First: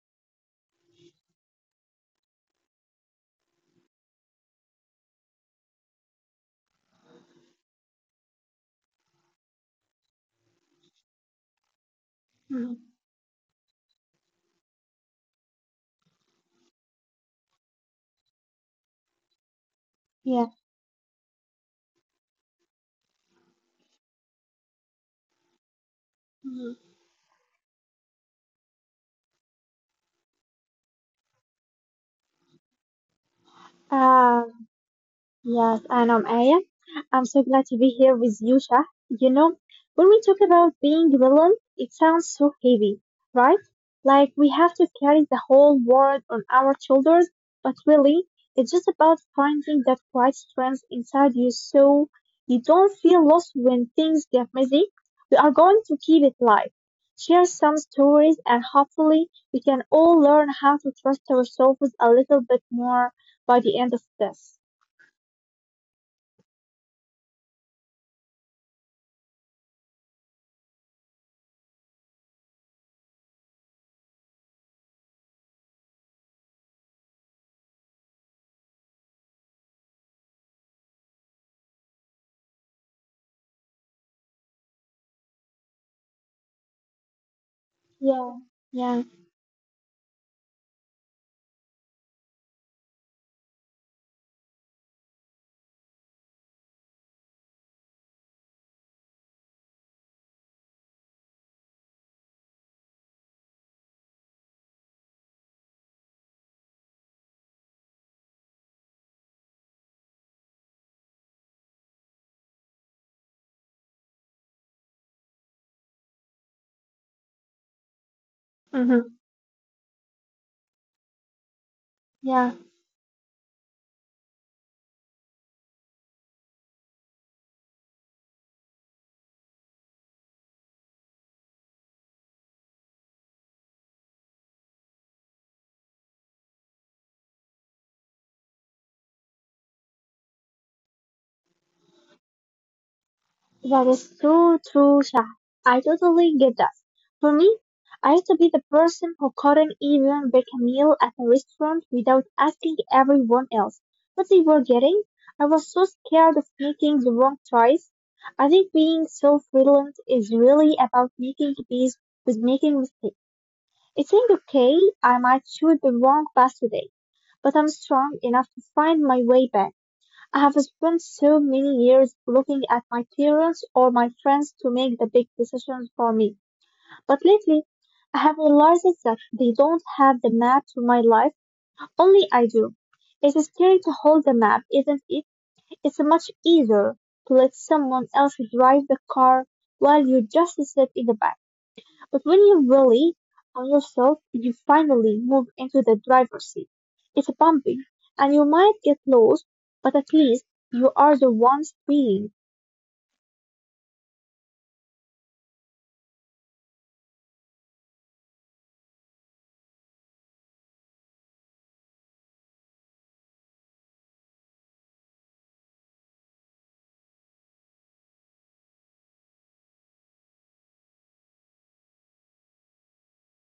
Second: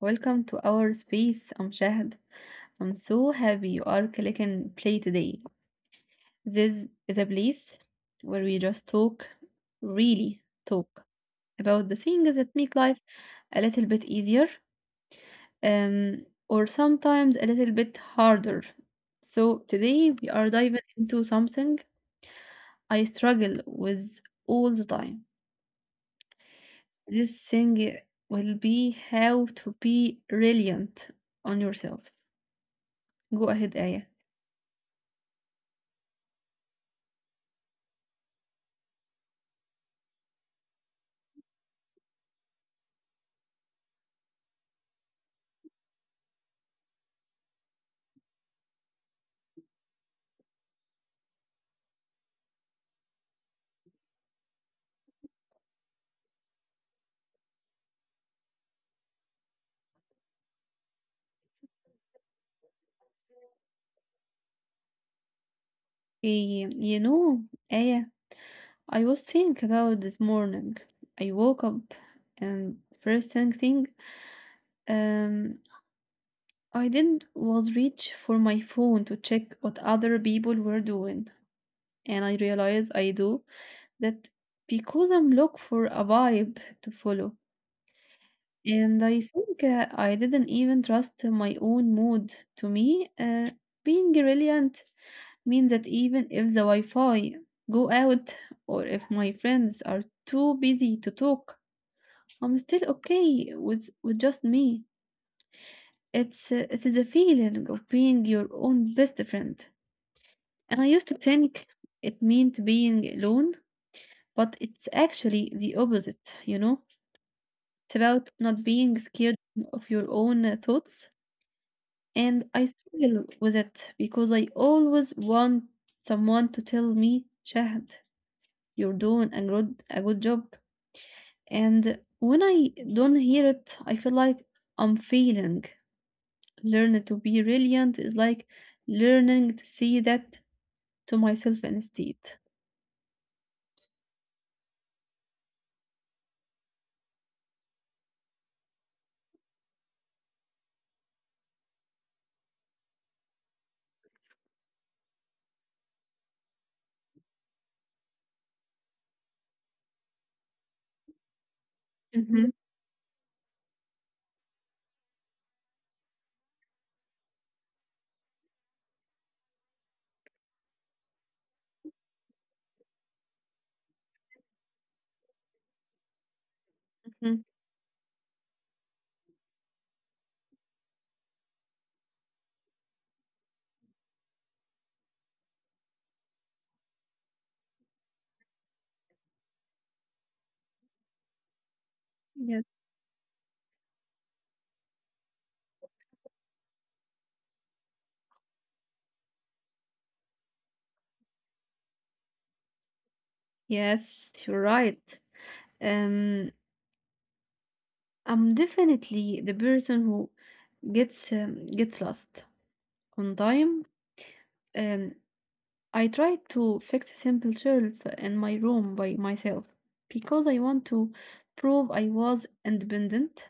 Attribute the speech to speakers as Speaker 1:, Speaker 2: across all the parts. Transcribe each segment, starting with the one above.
Speaker 1: Welcome to our space. I'm Shahad. I'm so happy you are clicking play today. This is a place where we just talk, really talk about the things that make
Speaker 2: Mhm.
Speaker 1: life a little bit easier, or sometimes a little bit harder. So today we
Speaker 2: Yeah.
Speaker 1: are diving into something I struggle with all the time.
Speaker 2: Mhm.
Speaker 1: This thing will be how to be reliant on yourself. Go ahead, Aya.
Speaker 2: Uh, Yes, and I'm Aya. I'm so glad to be here with you, Shah. You know, when we talk about being villain, it sounds so heavy, right? Like we have to carry the whole world on our shoulders, but really, it's just about finding that quiet strength inside you so you don't feel lost when things get messy. We are going to keep it light, share some stories, and hopefully, we can all learn how to trust ourselves a little bit more by the end of this.
Speaker 1: You know, Aya, I was thinking about this morning. I woke up and first thing, um, I did not was reach for my phone to check what other people were doing, and I realized I do that because I'm look for a vibe to follow.
Speaker 2: Yeah,
Speaker 1: And
Speaker 2: yeah.
Speaker 1: I think I didn't even trust my own mood. To me, being brilliant means that even if the Wi-Fi go out or if my friends are too busy to talk, I'm still okay with just me. It's it is a feeling of being your own best friend. And I used to think it meant being alone, but it's actually the opposite, you know? It's about not being
Speaker 2: Hmm.
Speaker 1: scared of your own thoughts. And
Speaker 2: Yeah.
Speaker 1: I struggle with it because I always want someone to tell me, Shahad, you're doing a good job. And when I don't hear it, I feel like I'm failing. Learning to be brilliant is like learning to see that to myself instead.
Speaker 2: That is so true, Shah. I totally get that. For me, I used to be the person who couldn't even pick a meal at a restaurant without asking everyone else what they were getting. I was so scared of making the wrong choice. I think being self-reliant is really about making peace with
Speaker 1: Mhm,
Speaker 2: making mistakes. It's saying, okay, I might choose the wrong path today, but I'm strong enough to find my way back. I have spent so many years looking at my parents or my friends to make the big decisions for me. But
Speaker 1: mhm.
Speaker 2: lately, I have realized that they don't have the map to my life, only I do. It's scary to hold the map, isn't it? It's much easier to let someone else drive the car while you just sit in the back. But when you
Speaker 1: Yes.
Speaker 2: rely on yourself, you finally move into the driver's seat. It's bumpy, and you might get lost, but at least you are the one speeding.
Speaker 1: Yes, you're right. Um, I'm definitely the person who gets lost on time. Um, I tried to fix a simple shelf in my room by myself because I want to prove I was independent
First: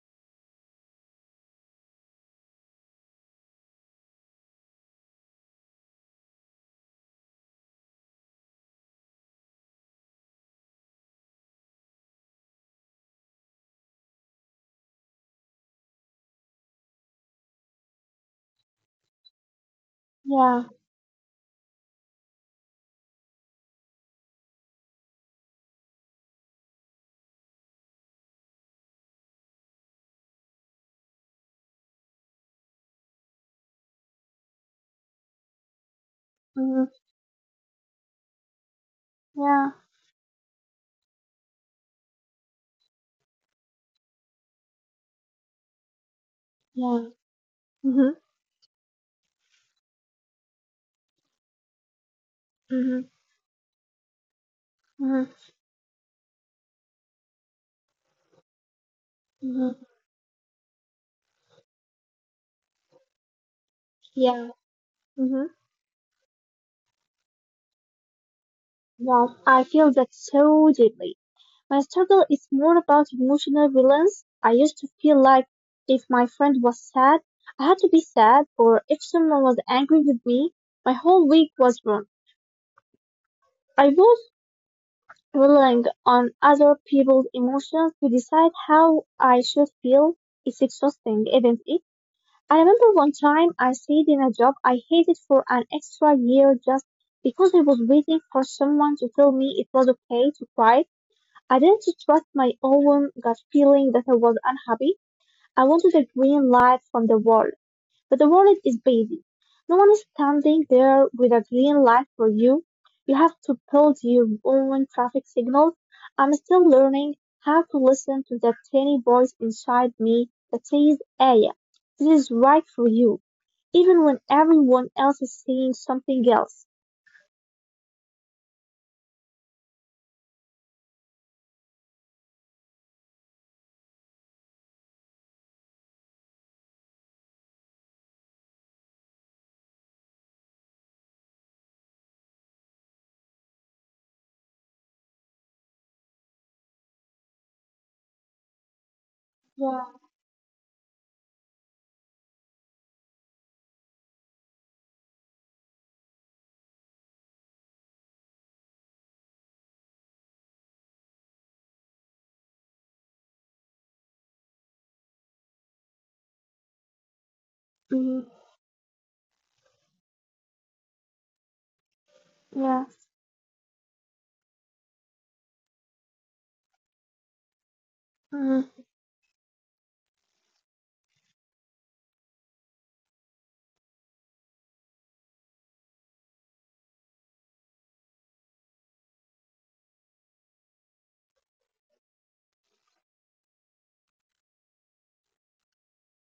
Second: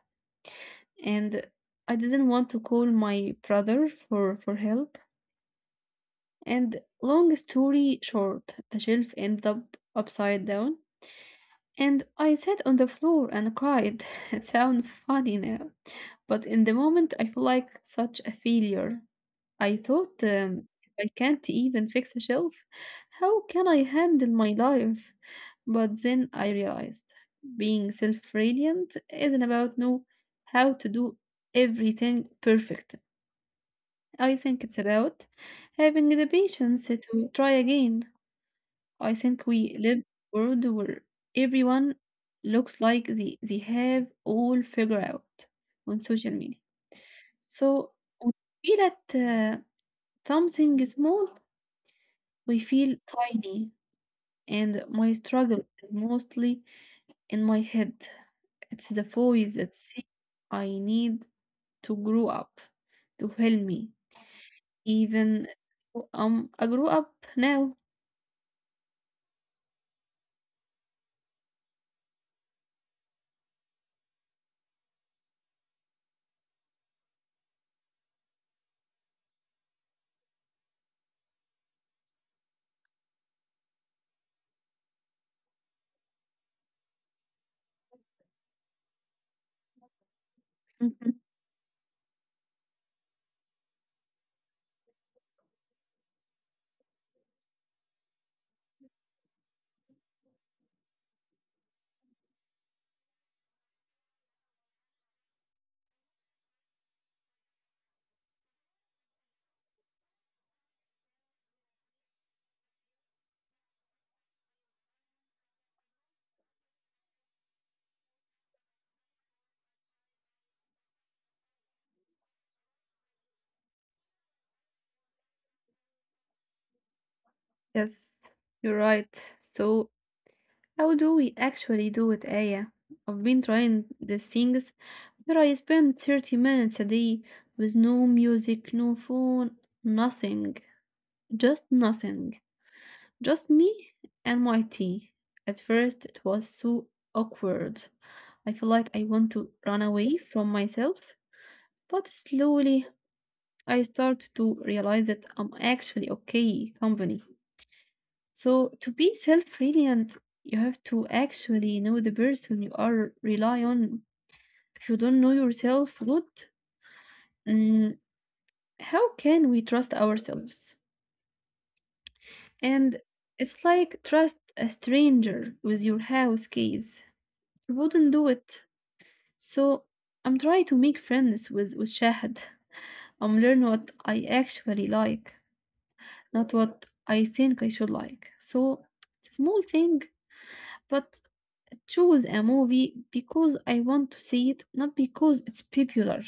Speaker 1: and I didn't want to call my brother for help. And long story short, the shelf ended up upside down and I sat on the floor and cried. It sounds funny now, but in the moment I feel like such a failure. I thought,
Speaker 2: Yeah.
Speaker 1: if I can't even fix a shelf, how can I handle my life? But then I realized being self reliant isn't about know how to do everything perfect. I think it's about having the
Speaker 2: Hmm.
Speaker 1: patience to try again. I think
Speaker 2: Yeah,
Speaker 1: we live in a world where everyone looks like they have all figured out on social media.
Speaker 2: yeah.
Speaker 1: So
Speaker 2: Hmm.
Speaker 1: when you feel that something is small I feel
Speaker 2: Hmm.
Speaker 1: tiny, and my
Speaker 2: Hmm.
Speaker 1: struggle is mostly in my head. It's the voice that
Speaker 2: Hmm.
Speaker 1: says I need to grow up to help me,
Speaker 2: Yeah. Hmm.
Speaker 1: even though I grew up now.
Speaker 2: Yes, I feel that so deeply. My struggle is more about emotional balance. I used to feel like if my friend was sad, I had to be sad, or if someone was angry with me, my whole week was wrong. I was relying on other people's emotions to decide how I should feel is
Speaker 1: Mhm.
Speaker 2: exhausting, isn't it? I remember one time I stayed in a job I hated for an extra year just because I was waiting for someone to tell me it was okay to cry. I didn't trust my own gut feeling that I was unhappy. I wanted a green light from the world. But the world is busy. No one is standing there with a green light for you. You have to build your own traffic signals. I'm still learning how to listen to that tiny voice inside me that says, Aya, this is right for you, even when everyone else is saying something else.
Speaker 1: Yes, you're right. So, how do we actually do it, Aya? I've been trying these things where I spend 30 minutes a day with no music, no phone, nothing, just nothing. Just me and my tea. At first, it was so awkward. I feel like I want to
Speaker 2: Yeah.
Speaker 1: run away from myself, but slowly I start to realize that I'm actually okay company. So, to be self reliant, you have to actually know the person you are rely on. If you don't know yourself good, mm,
Speaker 2: Mm.
Speaker 1: how can we trust ourselves?
Speaker 2: Yeah.
Speaker 1: And it's like trust a stranger with your house keys. You wouldn't do it.
Speaker 2: Mm.
Speaker 1: So I'm trying to make friends with Shahid. I'm learning what I actually like, not what I think I should like. So it's a small thing, but I choose a movie because I want to see it, not because it's popular.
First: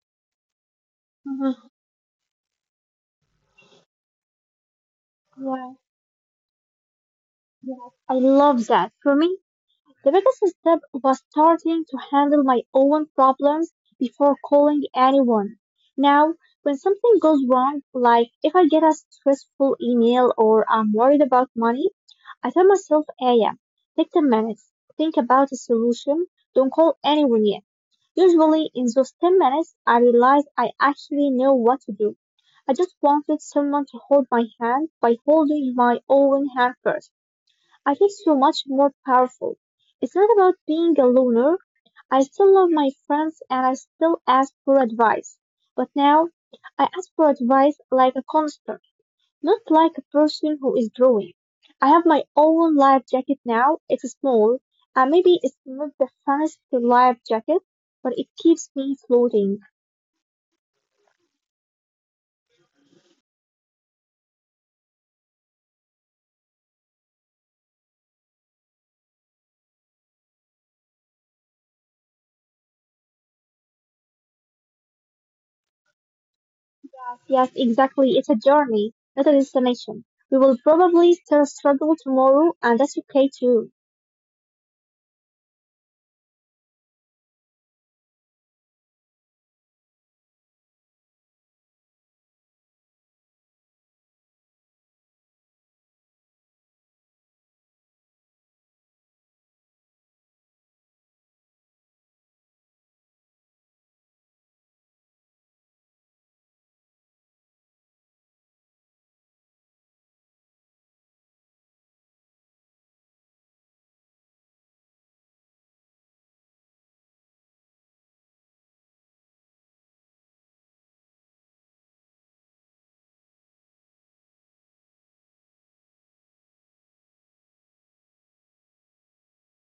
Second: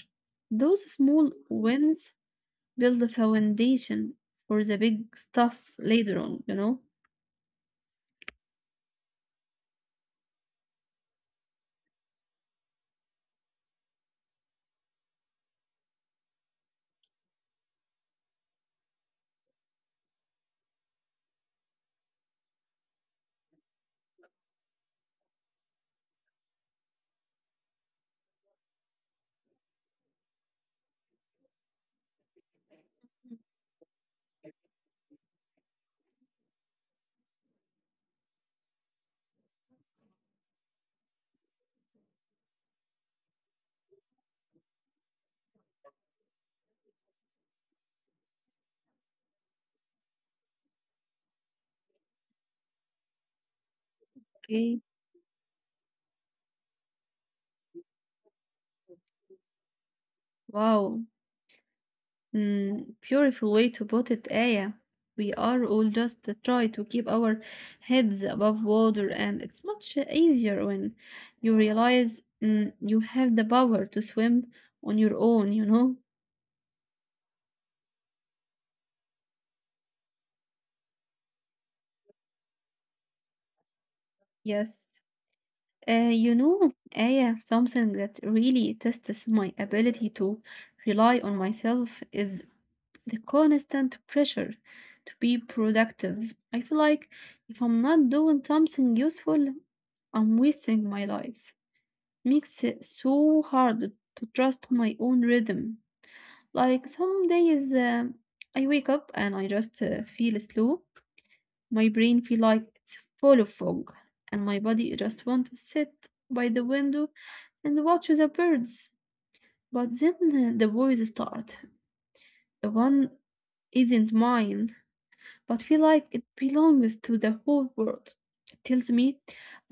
Speaker 1: Those small
Speaker 2: Mhm.
Speaker 1: wins build the foundation for the big
Speaker 2: Yeah.
Speaker 1: stuff later on, you know?
Speaker 2: Yes, I love that. For me, the biggest step was starting to handle my own problems before calling anyone. Now, when something goes wrong, like if I get a stressful email or I'm worried about money, I tell myself, Aya, take 10 minutes, think about a solution, don't call anyone yet. Usually, in those 10 minutes, I realize I actually know what to do. I just wanted someone to hold my hand by holding my own hand first. I feel so much more powerful. It's not about being a loner. I still love my friends and I still ask for advice. But now, I ask for advice like a counselor, not like a person who is drawing. I have my own life jacket now. It's small,
Speaker 1: Okay.
Speaker 2: and maybe it's not the fancy life jacket, but it keeps me floating.
Speaker 1: Wow, Mm, beautiful way to put it, Aya. We are all just try to keep our heads above water, and it's much easier when you realize mm, you have the power to swim on your own, you know?
Speaker 2: Yes, exactly. It's a journey, not a destination. We will probably still struggle tomorrow, and that's okay too.
Speaker 1: Yes. You know, Aya, something that really tests my ability to rely on myself is the constant pressure to be productive. I feel like if I'm not doing something useful, I'm wasting my life. Makes it so hard to trust my own rhythm. Like some days I wake up and I just feel slow. My brain feel like it's full of fog, and my body just want to sit by the window and watch the birds. But then the voice start. The one isn't mine but feel like it belongs to the whole world. It tells me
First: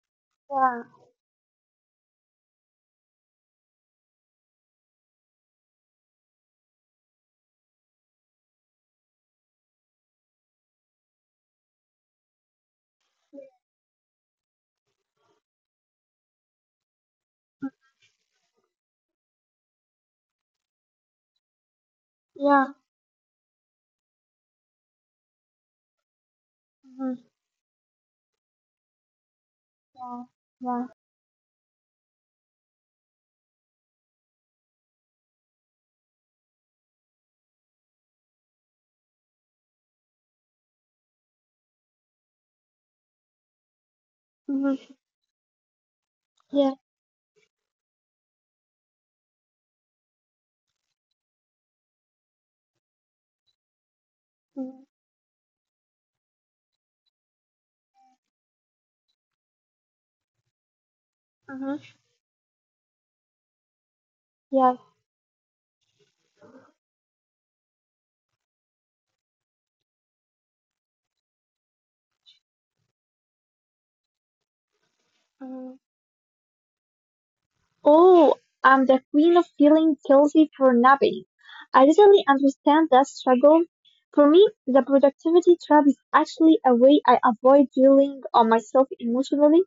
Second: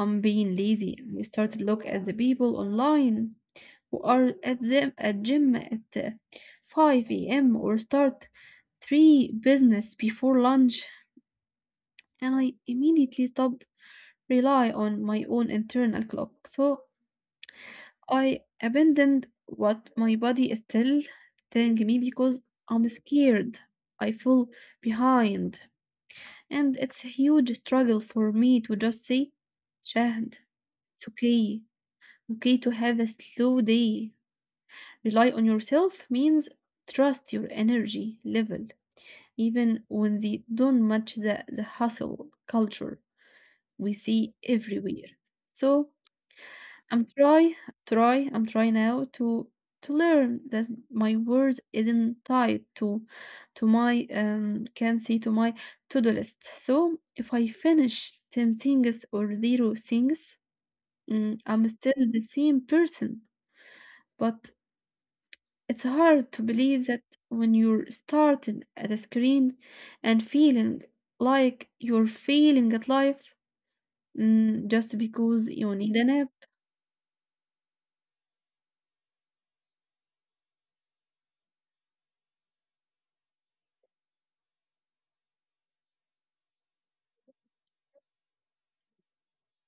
Speaker 1: I'm being
Speaker 2: Yeah,
Speaker 1: lazy. And I start to look at the people online who are at the at gym at 5 a.m. or start three business before lunch, and I immediately stop rely on my own internal clock. So I abandoned what my body is still telling me because
Speaker 2: yeah.
Speaker 1: I'm scared. I feel behind. And it's a
Speaker 2: Mhm.
Speaker 1: huge struggle for me to just say,
Speaker 2: Yeah.
Speaker 1: Shahd,
Speaker 2: Yeah.
Speaker 1: it's okay. Okay to have a slow day. Rely on yourself means trust your energy level, even when they don't match the hustle culture we see
Speaker 2: Hmm.
Speaker 1: everywhere. So
Speaker 2: Yeah.
Speaker 1: I'm try I'm trying now to learn that my words isn't tied to my
Speaker 2: Mm-hmm.
Speaker 1: can see to my to-do list. So if I finish 10 things or zero things, mm, I'm
Speaker 2: Mm-hmm.
Speaker 1: still the same person. But
Speaker 2: Yeah.
Speaker 1: it's hard to believe that when you're starting at a screen and feeling like you're failing at life mm, just because you
Speaker 2: Mhm.
Speaker 1: need an app.
Speaker 2: Oh, I'm the queen of feeling guilty for napping. I totally understand that struggle. For me, the productivity trap is actually a way I avoid dealing on myself emotionally.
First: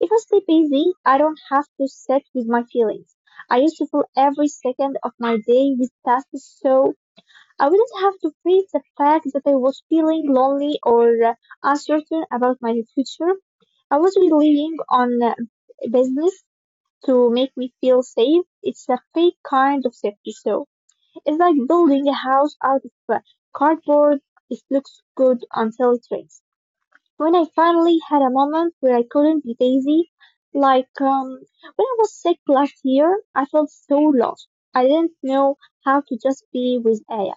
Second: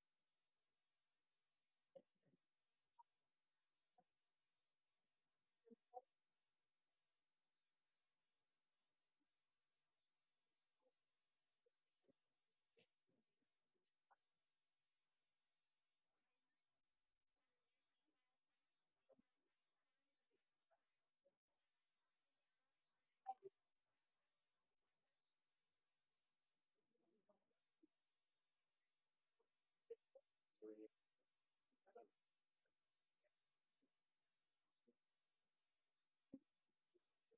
Speaker 2: If I stay busy, I don't have to sit with my feelings. I used to fill every second of my day with tasks so I wouldn't have to face the fact that I was feeling lonely or uncertain about my future. I was relying on business to make me feel safe. It's a fake kind of safety. So it's like building a house out of cardboard. It looks good until it rains. When I finally had a moment where I couldn't be lazy, like when I was sick last year, I felt so lost. I didn't know how to just be with Aya.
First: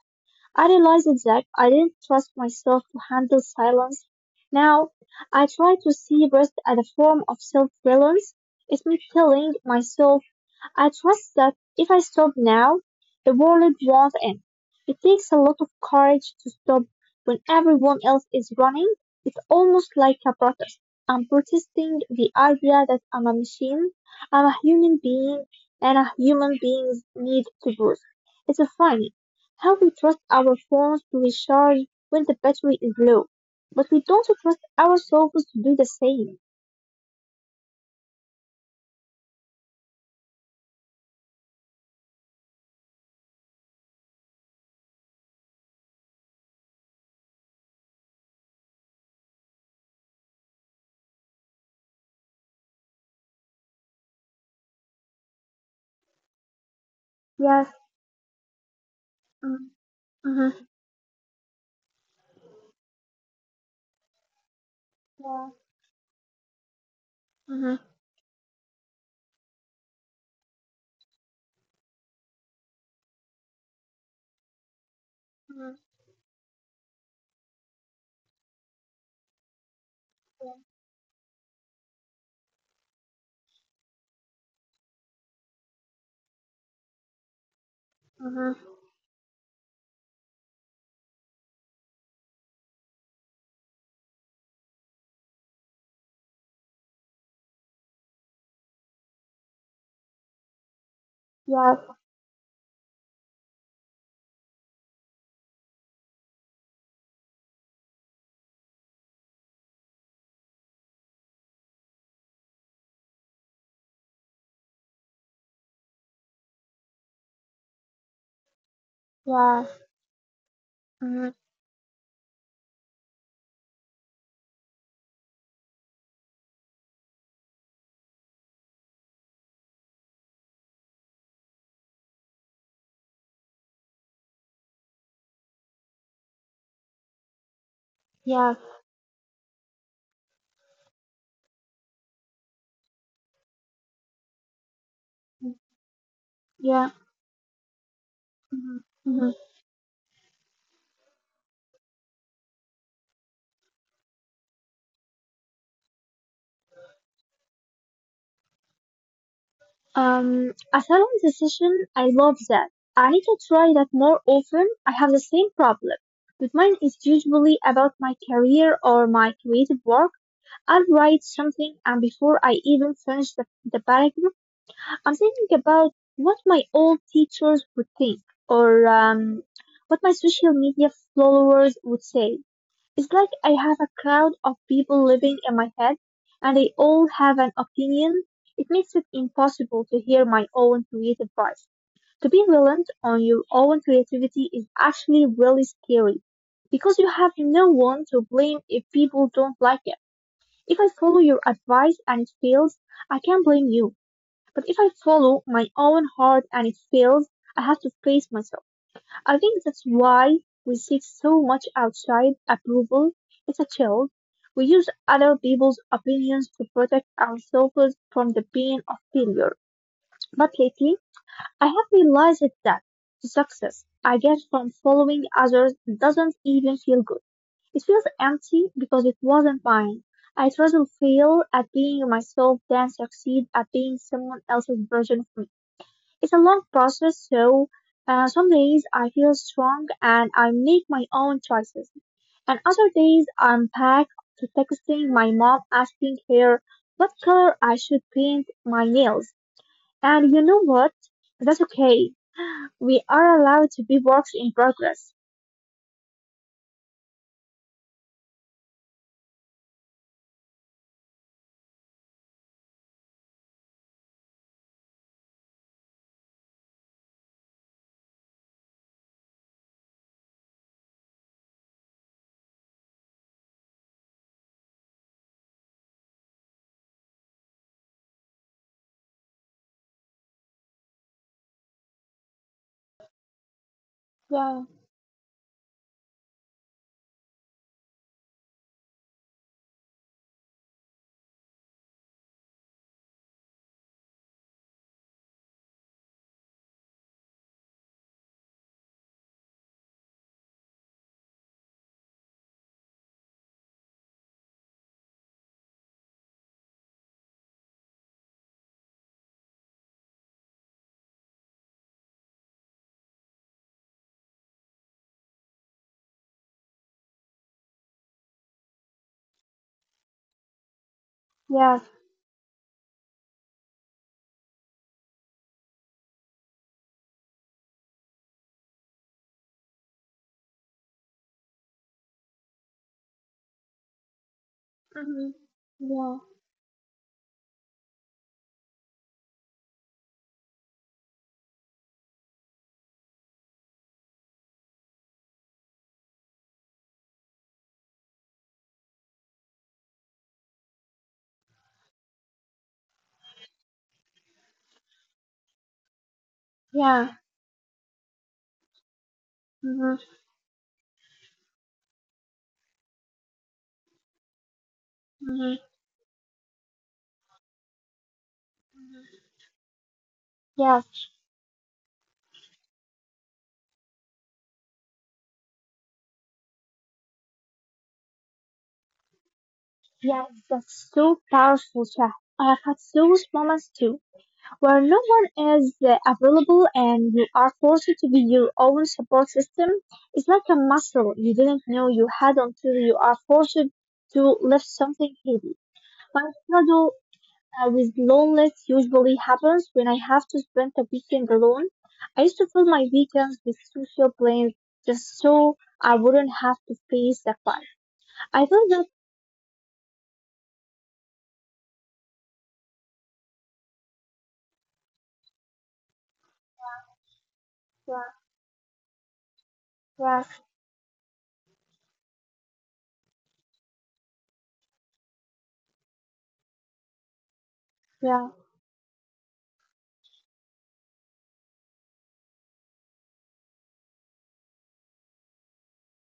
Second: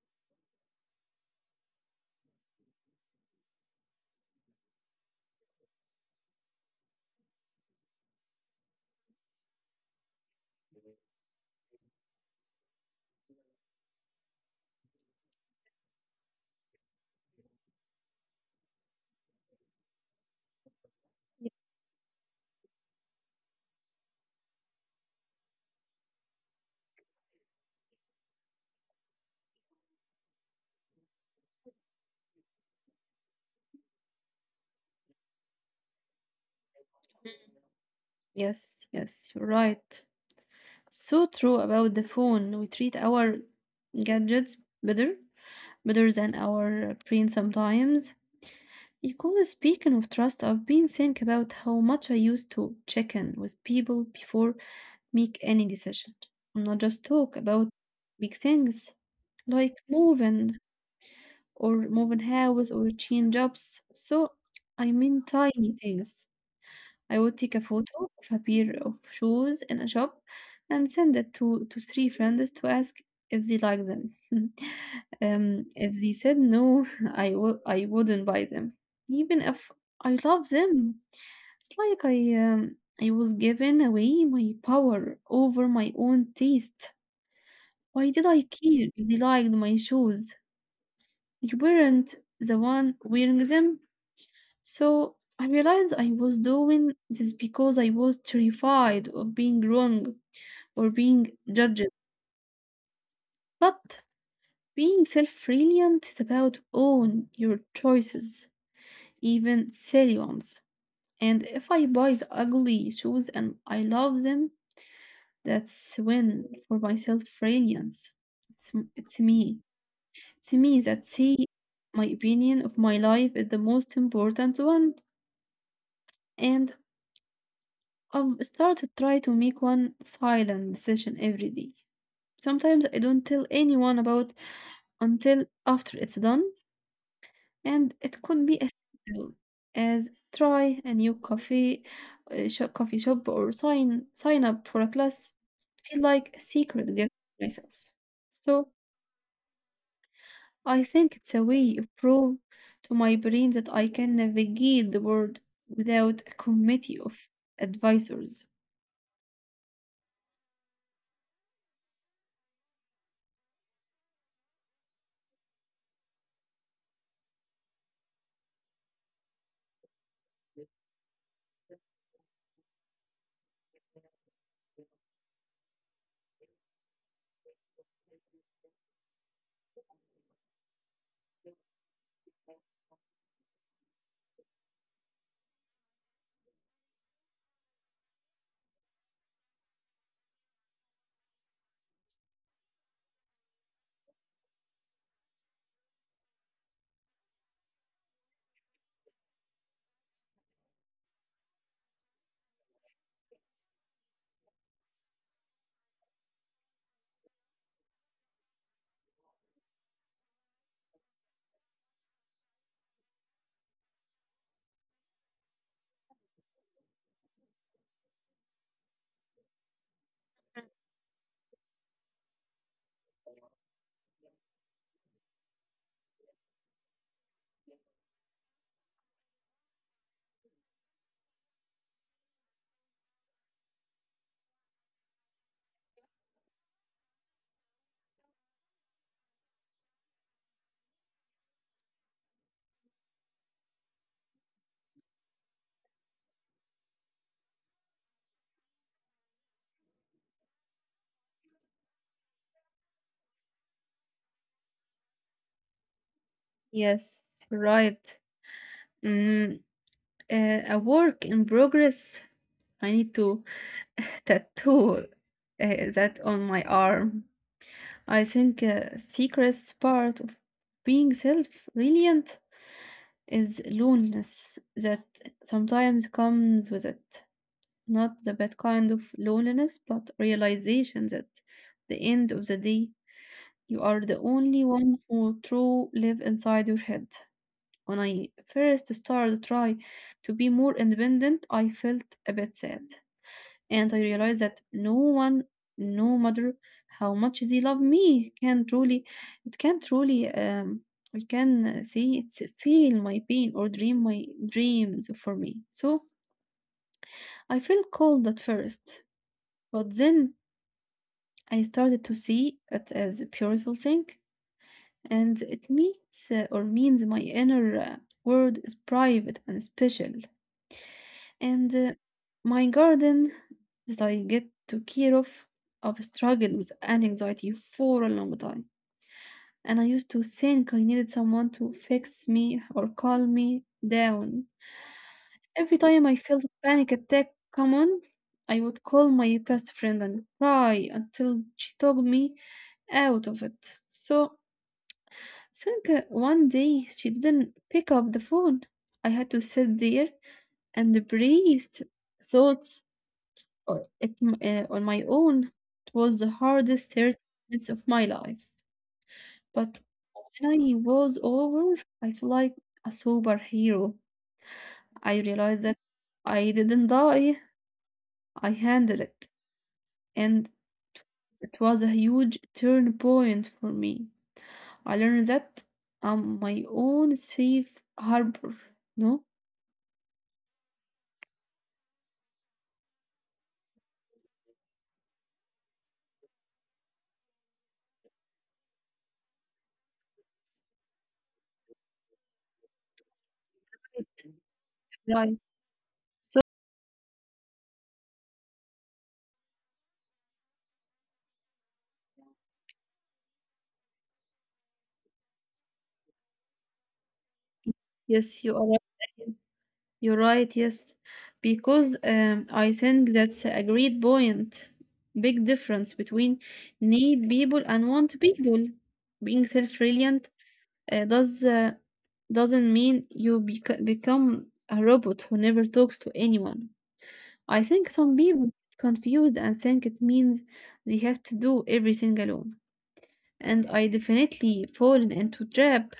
Speaker 2: I realized that I didn't trust myself to handle silence. Now, I try to see rest as a form of self-reliance. It's me telling myself I trust that if I stop now, the world won't end. It takes a lot of courage to stop when everyone else is running. It's almost like a protest. I'm protesting the idea that I'm a machine, I'm a human being, and a human beings need to breathe. It's funny how we trust our phones to recharge when the battery is low, but we don't trust ourselves to do the same.
Speaker 1: Yes, yes, you're right. So true about the phone. We treat our gadgets better, better than our brain sometimes. Because speaking of trust, I've been thinking about how much I used to check in with people before make any decision. Not just talk about
Speaker 2: Yes.
Speaker 1: big things like
Speaker 2: Mm-hmm.
Speaker 1: moving
Speaker 2: Mm-hmm.
Speaker 1: or moving house or change jobs. So I mean
Speaker 2: Yeah.
Speaker 1: tiny things. I would take a
Speaker 2: Mm-hmm.
Speaker 1: photo of a pair of shoes in a shop and send it to three friends to ask if they like them.
Speaker 2: Mm-hmm.
Speaker 1: If they said no, I wouldn't buy them, even if I love them. It's like I was giving away my power over my own taste. Why did I
Speaker 2: Mm-hmm.
Speaker 1: care if they liked my shoes? You weren't the one wearing them. So I realized I was doing this because I was terrified of being wrong or being
Speaker 2: Yes,
Speaker 1: judged. But being self reliant is about own your choices, even silly ones. And if I buy the ugly shoes and I love them, that's when for my self reliance. It's me.
Speaker 2: yes.
Speaker 1: It's me that
Speaker 2: Mhm.
Speaker 1: see my opinion of my life is the most important one. And start to try to make one silent decision every day. Sometimes I don't tell anyone about until after it's done, and it could
Speaker 2: Yes.
Speaker 1: be as simple as try a new coffee shop, or sign up for a class.
Speaker 2: Mm.
Speaker 1: Feel like a
Speaker 2: Yeah.
Speaker 1: secret gift to myself. So
Speaker 2: Mhm. Mhm.
Speaker 1: I think it's a way of prove to my brain that I can navigate the world without a committee of advisors.
Speaker 2: Asylum decision, I love that. I need to try that more often. I have the same problem, but mine is usually about my career or my creative work. I'll write something, and before I even finish the paragraph, I'm thinking about what my old teachers would think or what my social media followers would say. It's like I have a crowd of people living in my head, and they all have an opinion. It makes it impossible to hear my own creative voice. To be reliant on your own creativity is actually really scary because you have no one to blame if people don't like it. If I follow your advice and it fails, I can't blame you. But if I follow my own heart and it fails, I have to face myself. I think that's why we seek so much outside approval. It's a chill. We use other people's opinions to protect ourselves from the pain of failure. But lately, I have realized that the success I get from following others doesn't even feel good. It feels empty because it wasn't mine. I'd rather fail at being myself than succeed at being someone else's version of me. It's a long process, so some days I feel strong and I make my own choices, and other days I'm back to texting my mom asking her what color I should paint my nails. And you know what? That's okay. We are allowed to be works in progress.
Speaker 1: Yes, you're right. Mm, a work in progress. I need to tattoo that on my arm. I think a secret part of being self-reliant is loneliness that sometimes comes with it. Not the bad kind of loneliness, but realization that the end of the day you are the
Speaker 2: Yeah.
Speaker 1: only one who true live inside your head. When I first started to try to be more independent, I felt a bit sad. And I realized that no one, no matter how much they love me, can truly, I can say it's feel my pain or dream my dreams for me. So I felt cold at first, but then I started to see it as a beautiful thing, and it means or means my inner world is private and special. And
Speaker 2: Yes.
Speaker 1: my garden that I get to care of, I've struggled with an anxiety for a long time. And I used to think I needed someone to fix me or calm me down.
Speaker 2: Hmm.
Speaker 1: Every time I
Speaker 2: Yeah,
Speaker 1: felt a panic attack come on, I would call my best friend and cry until she talked me out of it. So I think one day she didn't pick up the phone. I had to sit there and breathe thoughts Uh, it, on my own, it was the hardest
Speaker 2: yeah.
Speaker 1: 30 minutes of my life. But
Speaker 2: Hmm.
Speaker 1: when I was over, I felt like a superhero. I
Speaker 2: Hmm.
Speaker 1: realized that I didn't die, I handled it. And
Speaker 2: Yes,
Speaker 1: it was a huge turn point for me. I learned that I'm my own safe harbor. No?
Speaker 2: yes, that's so powerful, Shah. I have had those moments too, where no one is available and you are forced to be your own support system. It's like a muscle you didn't know you had until you are forced to
Speaker 1: Right.
Speaker 2: lift something
Speaker 1: Right.
Speaker 2: heavy. My struggle with loneliness usually happens when I have to spend a weekend alone. I used to fill my weekends with social plans just so I wouldn't have to face the fun.
Speaker 1: Yes,
Speaker 2: I
Speaker 1: you
Speaker 2: feel
Speaker 1: are
Speaker 2: that.
Speaker 1: right. You're right, yes. Because I think that's a great point. Big difference between need people and
Speaker 2: Yeah,
Speaker 1: want people. Being
Speaker 2: yeah,
Speaker 1: self-reliant uh, does uh, doesn't mean you become a robot who never talks to anyone. I think some
Speaker 2: yeah,
Speaker 1: people get confused and think it means they have to do everything alone. And I definitely fallen into trap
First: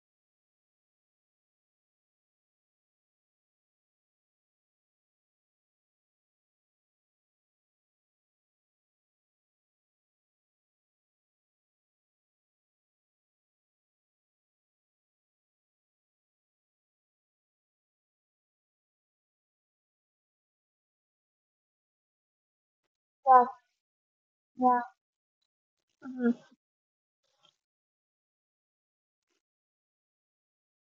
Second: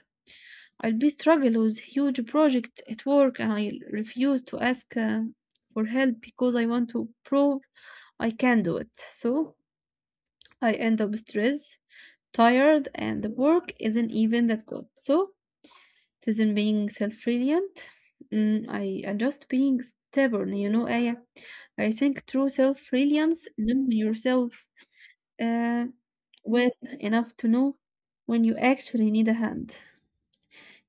Speaker 1: I'll be struggle with huge project at work and I refuse to ask for help because I want to prove I can do it. So I end up stressed, tired, and the work isn't even that good. So it isn't being self-reliant. I am just being stubborn, you know, Aya. I think true
Speaker 2: yeah,
Speaker 1: self-reliance, knowing yourself
Speaker 2: yeah.
Speaker 1: uh,
Speaker 2: Mhm,
Speaker 1: well enough to know when you actually need a hand.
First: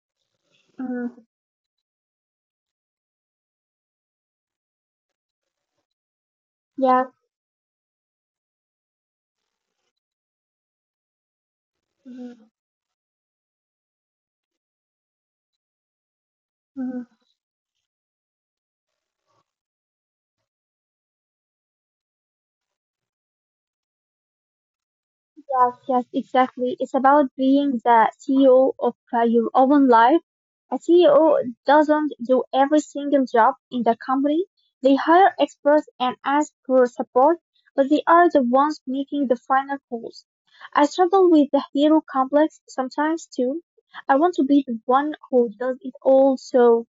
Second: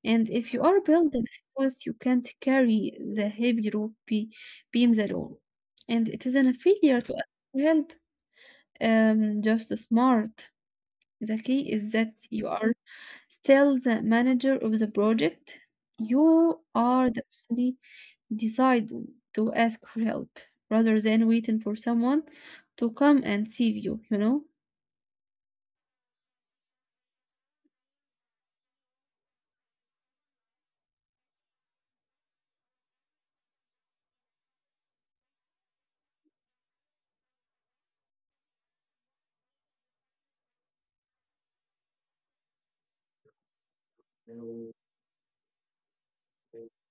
Speaker 1: And if you are
Speaker 2: mhm.
Speaker 1: building fast, you can't carry the heavy beams alone. And it isn't a failure
Speaker 2: Yeah.
Speaker 1: to ask for help, just smart. The key is that you
Speaker 2: Mhm,
Speaker 1: are still the manager of the project. You
Speaker 2: mhm.
Speaker 1: are the only decide to ask for help rather than waiting for someone to come and save you, you know?
Speaker 2: Yes, yes, exactly. It's about being the CEO of your own life. A CEO doesn't do every single job in the company. They hire experts and ask for support, but they are the ones making the final calls. I struggle with the hero complex sometimes too. I want to be the one who does it all, so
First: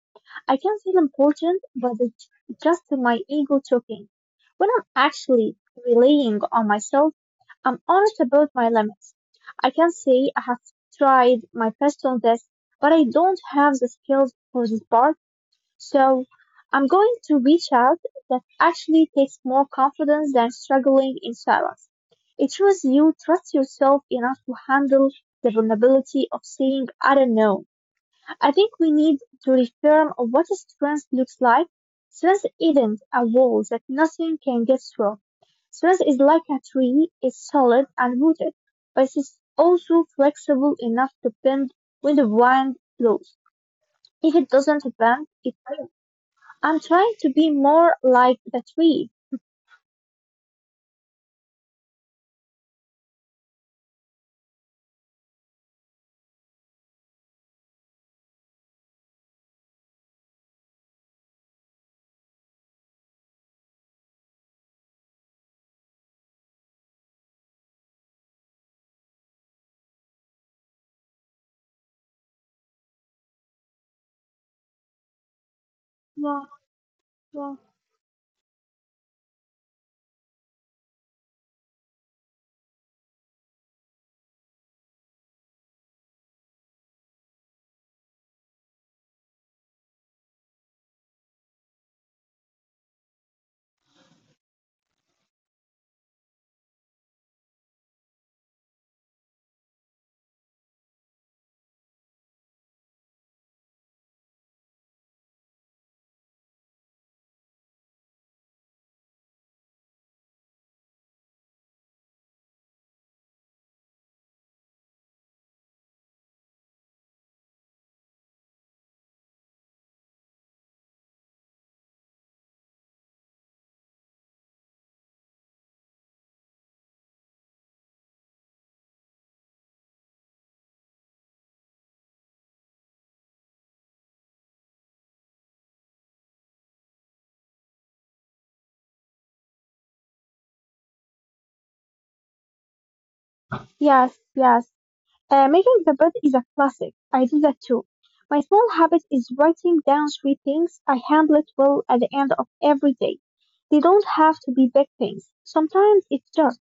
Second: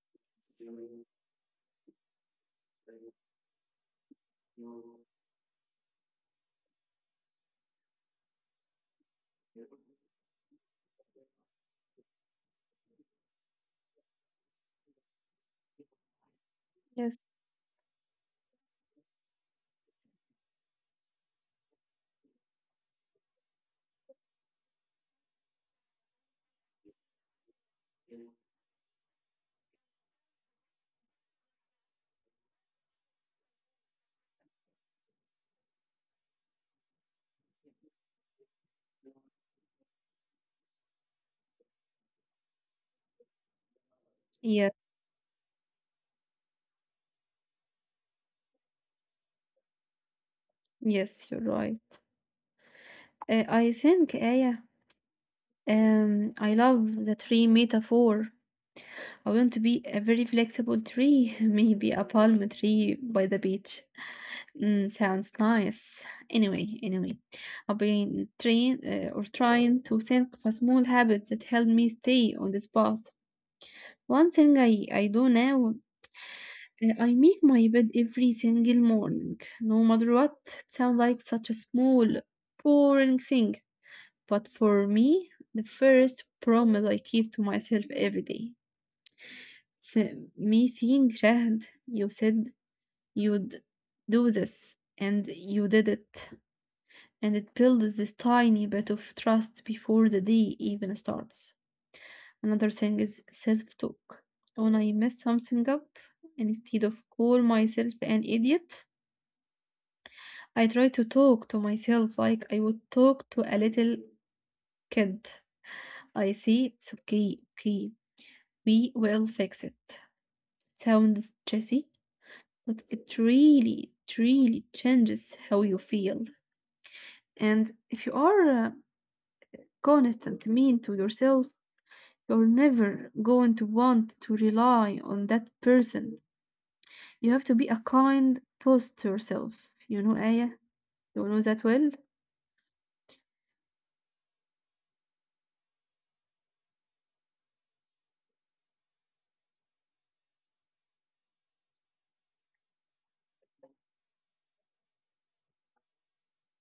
Speaker 2: I can feel important, but it's just my ego talking. When I'm actually relying on myself, I'm honest about my limits. I can say I have tried my best on this, but I don't have the skills for this part, so I'm going
Speaker 1: Yes.
Speaker 2: to reach out that actually takes more confidence than struggling in silence. It shows you trust yourself enough to handle the vulnerability of saying, I don't know. I think we need to reframe what strength looks like. Strength isn't a wall that nothing can get through. Strength is like a tree, it's solid and rooted, but it's also flexible enough to bend when the wind blows. If it
Speaker 1: Yeah,
Speaker 2: doesn't bend, it will. I'm trying to be more like the tree.
Speaker 1: yes, you're right. I think, Aya, I love the tree metaphor. I want to be a very flexible tree, maybe a palm tree by the beach. Mm, sounds nice. Anyway, I've been trained or trying to think of a small habit that helped me stay on this path. One thing I do now,
Speaker 2: Yeah,
Speaker 1: I make
Speaker 2: yeah.
Speaker 1: my bed every single morning, no matter what. It sounds like such a small, boring thing, but for me, the first promise I keep to myself every day. S Missing شهد you said you'd do this, and you did it, and it builds this tiny bit of trust before the day even starts. Another thing is self-talk. When I mess something up, instead of call myself an idiot, I try to talk to myself like I would talk to a little kid. I say it's okay, okay, we will fix it. Sounds cheesy, like it really changes how you feel. And if you are honest and mean to yourself, you're never going to want to rely on that person. You have to be a kind boss to yourself. You know, Aya, you know that well.
Speaker 2: Yes, yes. Making the bed is a classic. I do that too. My small habit is writing down three things I handled well at the end of every day. They don't have to be big things. Sometimes it's just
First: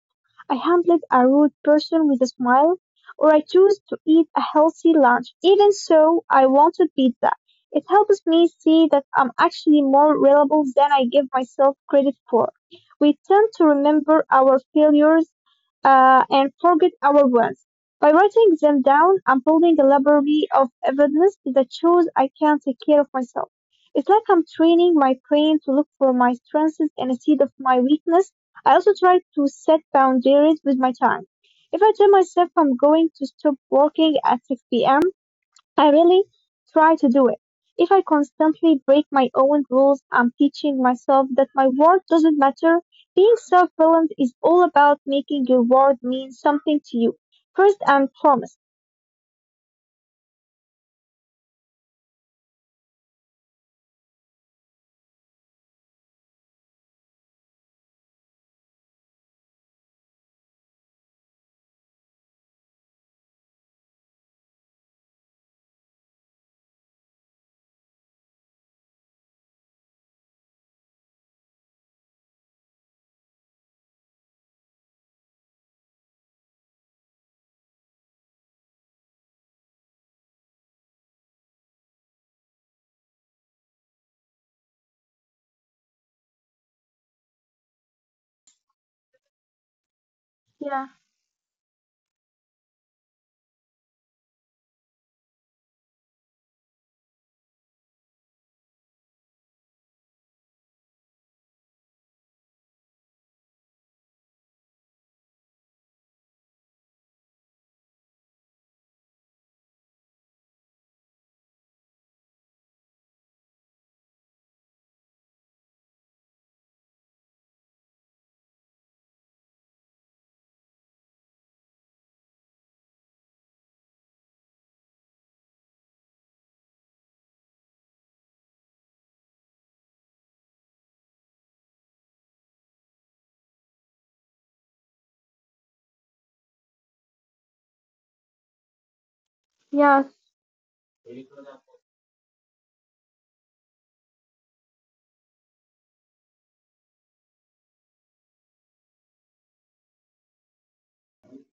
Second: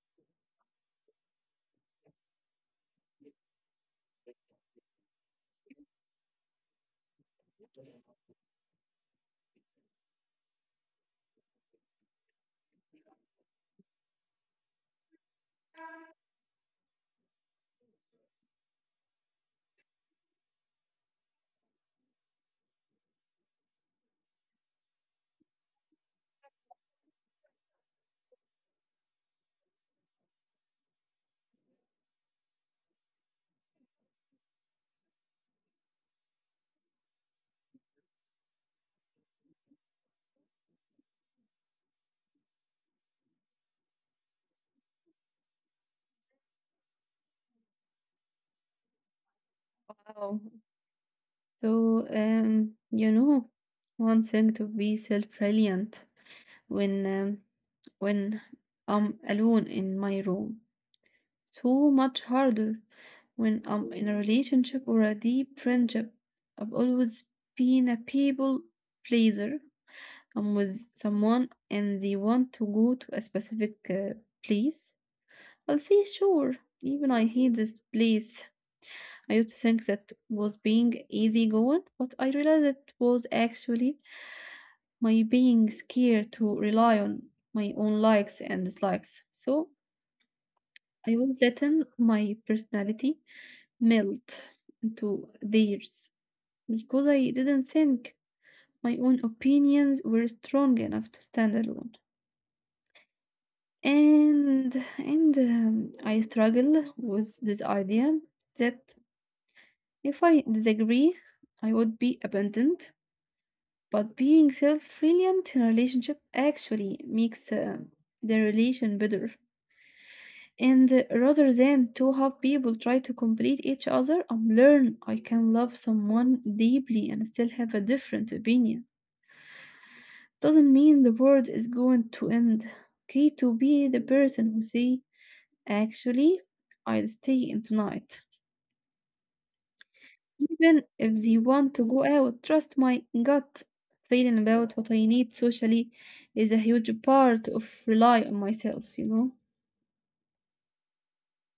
Speaker 2: I handled a rude person with a smile, or I chose to eat a healthy lunch. Even so, I wanted pizza. It helps me see that I'm actually more reliable than I give myself credit for. We tend to remember our failures and forget our wins. By writing them down, I'm building a library of evidence that shows I can take care of myself. It's like I'm training my brain to look for my strengths instead of my weakness. I also try to set boundaries with my time. If I tell myself I'm going to stop working at 6 p.m., I really try to do it. If I constantly break my own rules, I'm teaching myself that my word doesn't matter. Being self reliant is all about making your word mean something to you. First and foremost.
Speaker 1: Wow. So, one thing to be self-reliant when when I'm alone in my room. So much harder when I'm in a relationship or a deep friendship. I've always been a people pleaser. I'm with someone and they want to go to a specific place. I'll say sure, even I hate this place. I used to think that was being easygoing, but I realized it was actually my being scared to rely on my own likes and dislikes. So
Speaker 2: Yeah.
Speaker 1: I was letting my personality melt into theirs because I didn't think my own opinions were strong enough to stand alone. And I struggle with this idea that if I disagree, I would be abandoned. But being self-reliant in a relationship actually makes the relation better. And rather than to have people try to complete each other and learn, I can love someone deeply and still have a different opinion. Doesn't mean the world is going to end. Okay, to be the person who say, actually, I'll stay in tonight.
Speaker 2: Yeah.
Speaker 1: Even if they want to go out, trust my gut feeling about what I need socially is a huge part of rely on myself, you know?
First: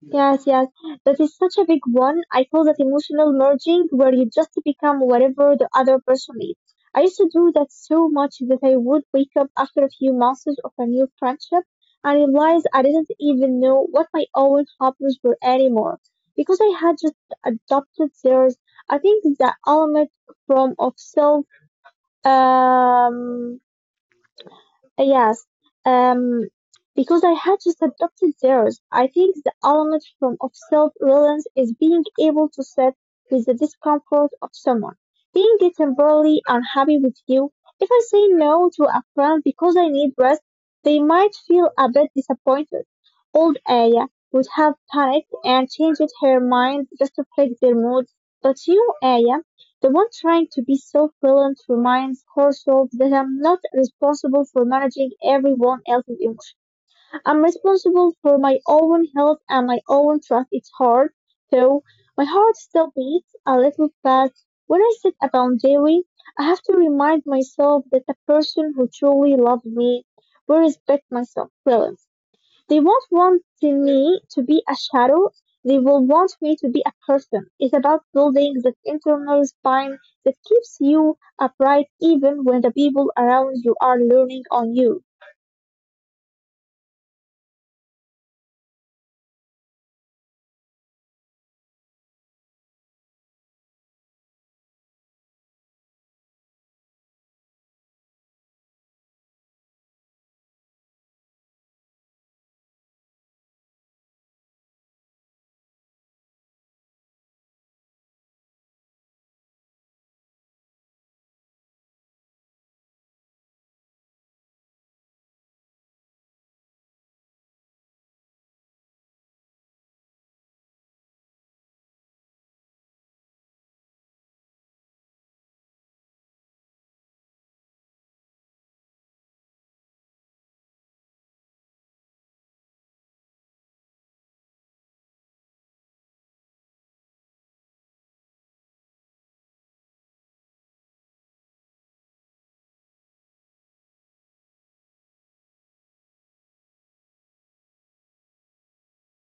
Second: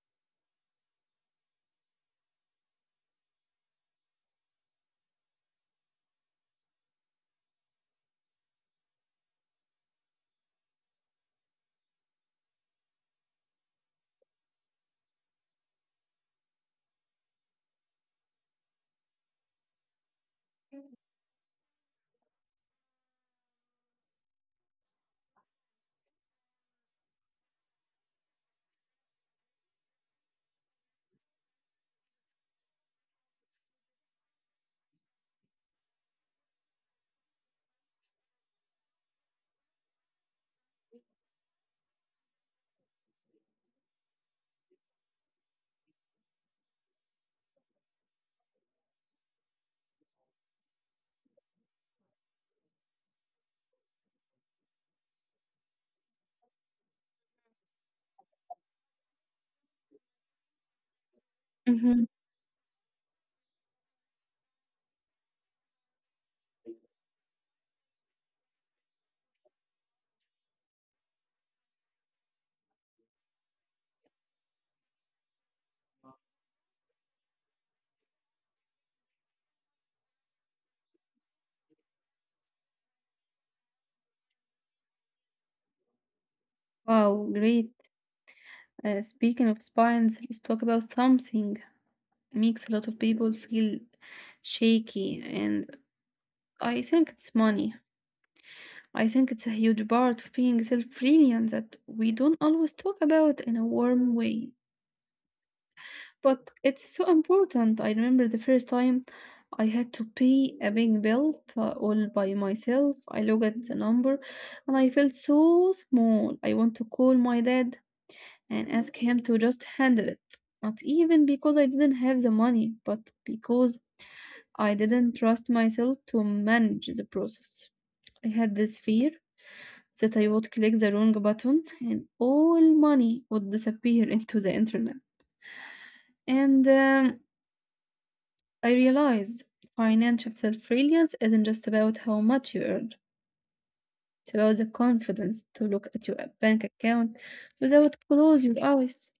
Speaker 2: Yes, yes. That is such a big one. I call that emotional merging, where you just become whatever the other person is. I used to do that so much that I would wake up after a few months of a new friendship and realize I didn't even know what my own hobbies were anymore because I had just adopted theirs. I think that element from of self. um Yes. um, because I had just adopted theirs. I think the element from of self-reliance is being able to sit with the discomfort of someone, being temporarily unhappy with you. If I say no to a friend because I need rest, they might feel a bit disappointed. Old Aya would have panicked and changed her mind just to fix their mood. But you, Aya, the one trying to be self-reliant reminds herself that I'm not responsible for managing everyone else's emotions. I'm responsible for my own health and my own trust. It's hard, though.
Speaker 1: Mhm.
Speaker 2: My heart still beats a little fast when I sit a boundary. I have to remind myself that the person who truly loves me will respect my self-reliance. They won't want me to be a shadow, they will want me to be a person. It's about building that internal spine that keeps you upright even when the people around you are learning on you.
Speaker 1: Wow, great. Speaking of spines, let's talk about something makes a lot of people feel shaky, and I think it's money. I think it's a huge part of being self-reliant that we don't always talk about in a warm way. But it's so important. I remember the first time I had to pay a big bill for all by myself. I looked at the number and I felt so small. I want to call my dad and ask him to just handle it. Not even because I didn't have the money, but because I didn't trust myself to manage the process. I had this fear that I would click the wrong button and all money would disappear into the internet. And I realize financial brilliance isn't just about how much you earn. It's about the confidence to look at your bank account without close your eyes.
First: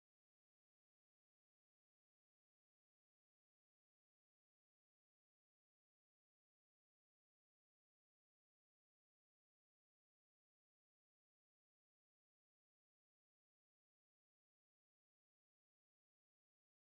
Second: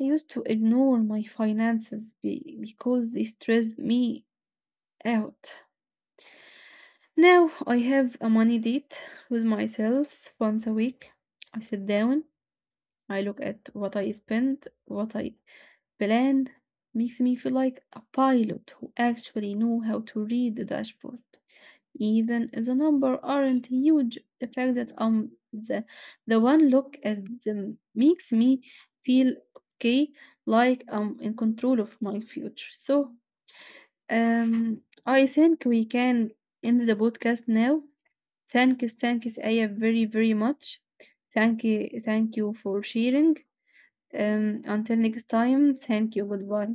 Speaker 1: I used to ignore my finances because they stressed me out. Now I have a money date with myself once a week. I sit down, I look at what I spend, what I plan. Makes me feel like a pilot who actually know how to read the dashboard. Even if the number aren't huge, the fact that the one look at them makes me feel okay, like I'm in control of my future. So I think we can end the podcast now. Thank you, Aya, very, very much. Thank you for sharing. Until next time, thank you, goodbye.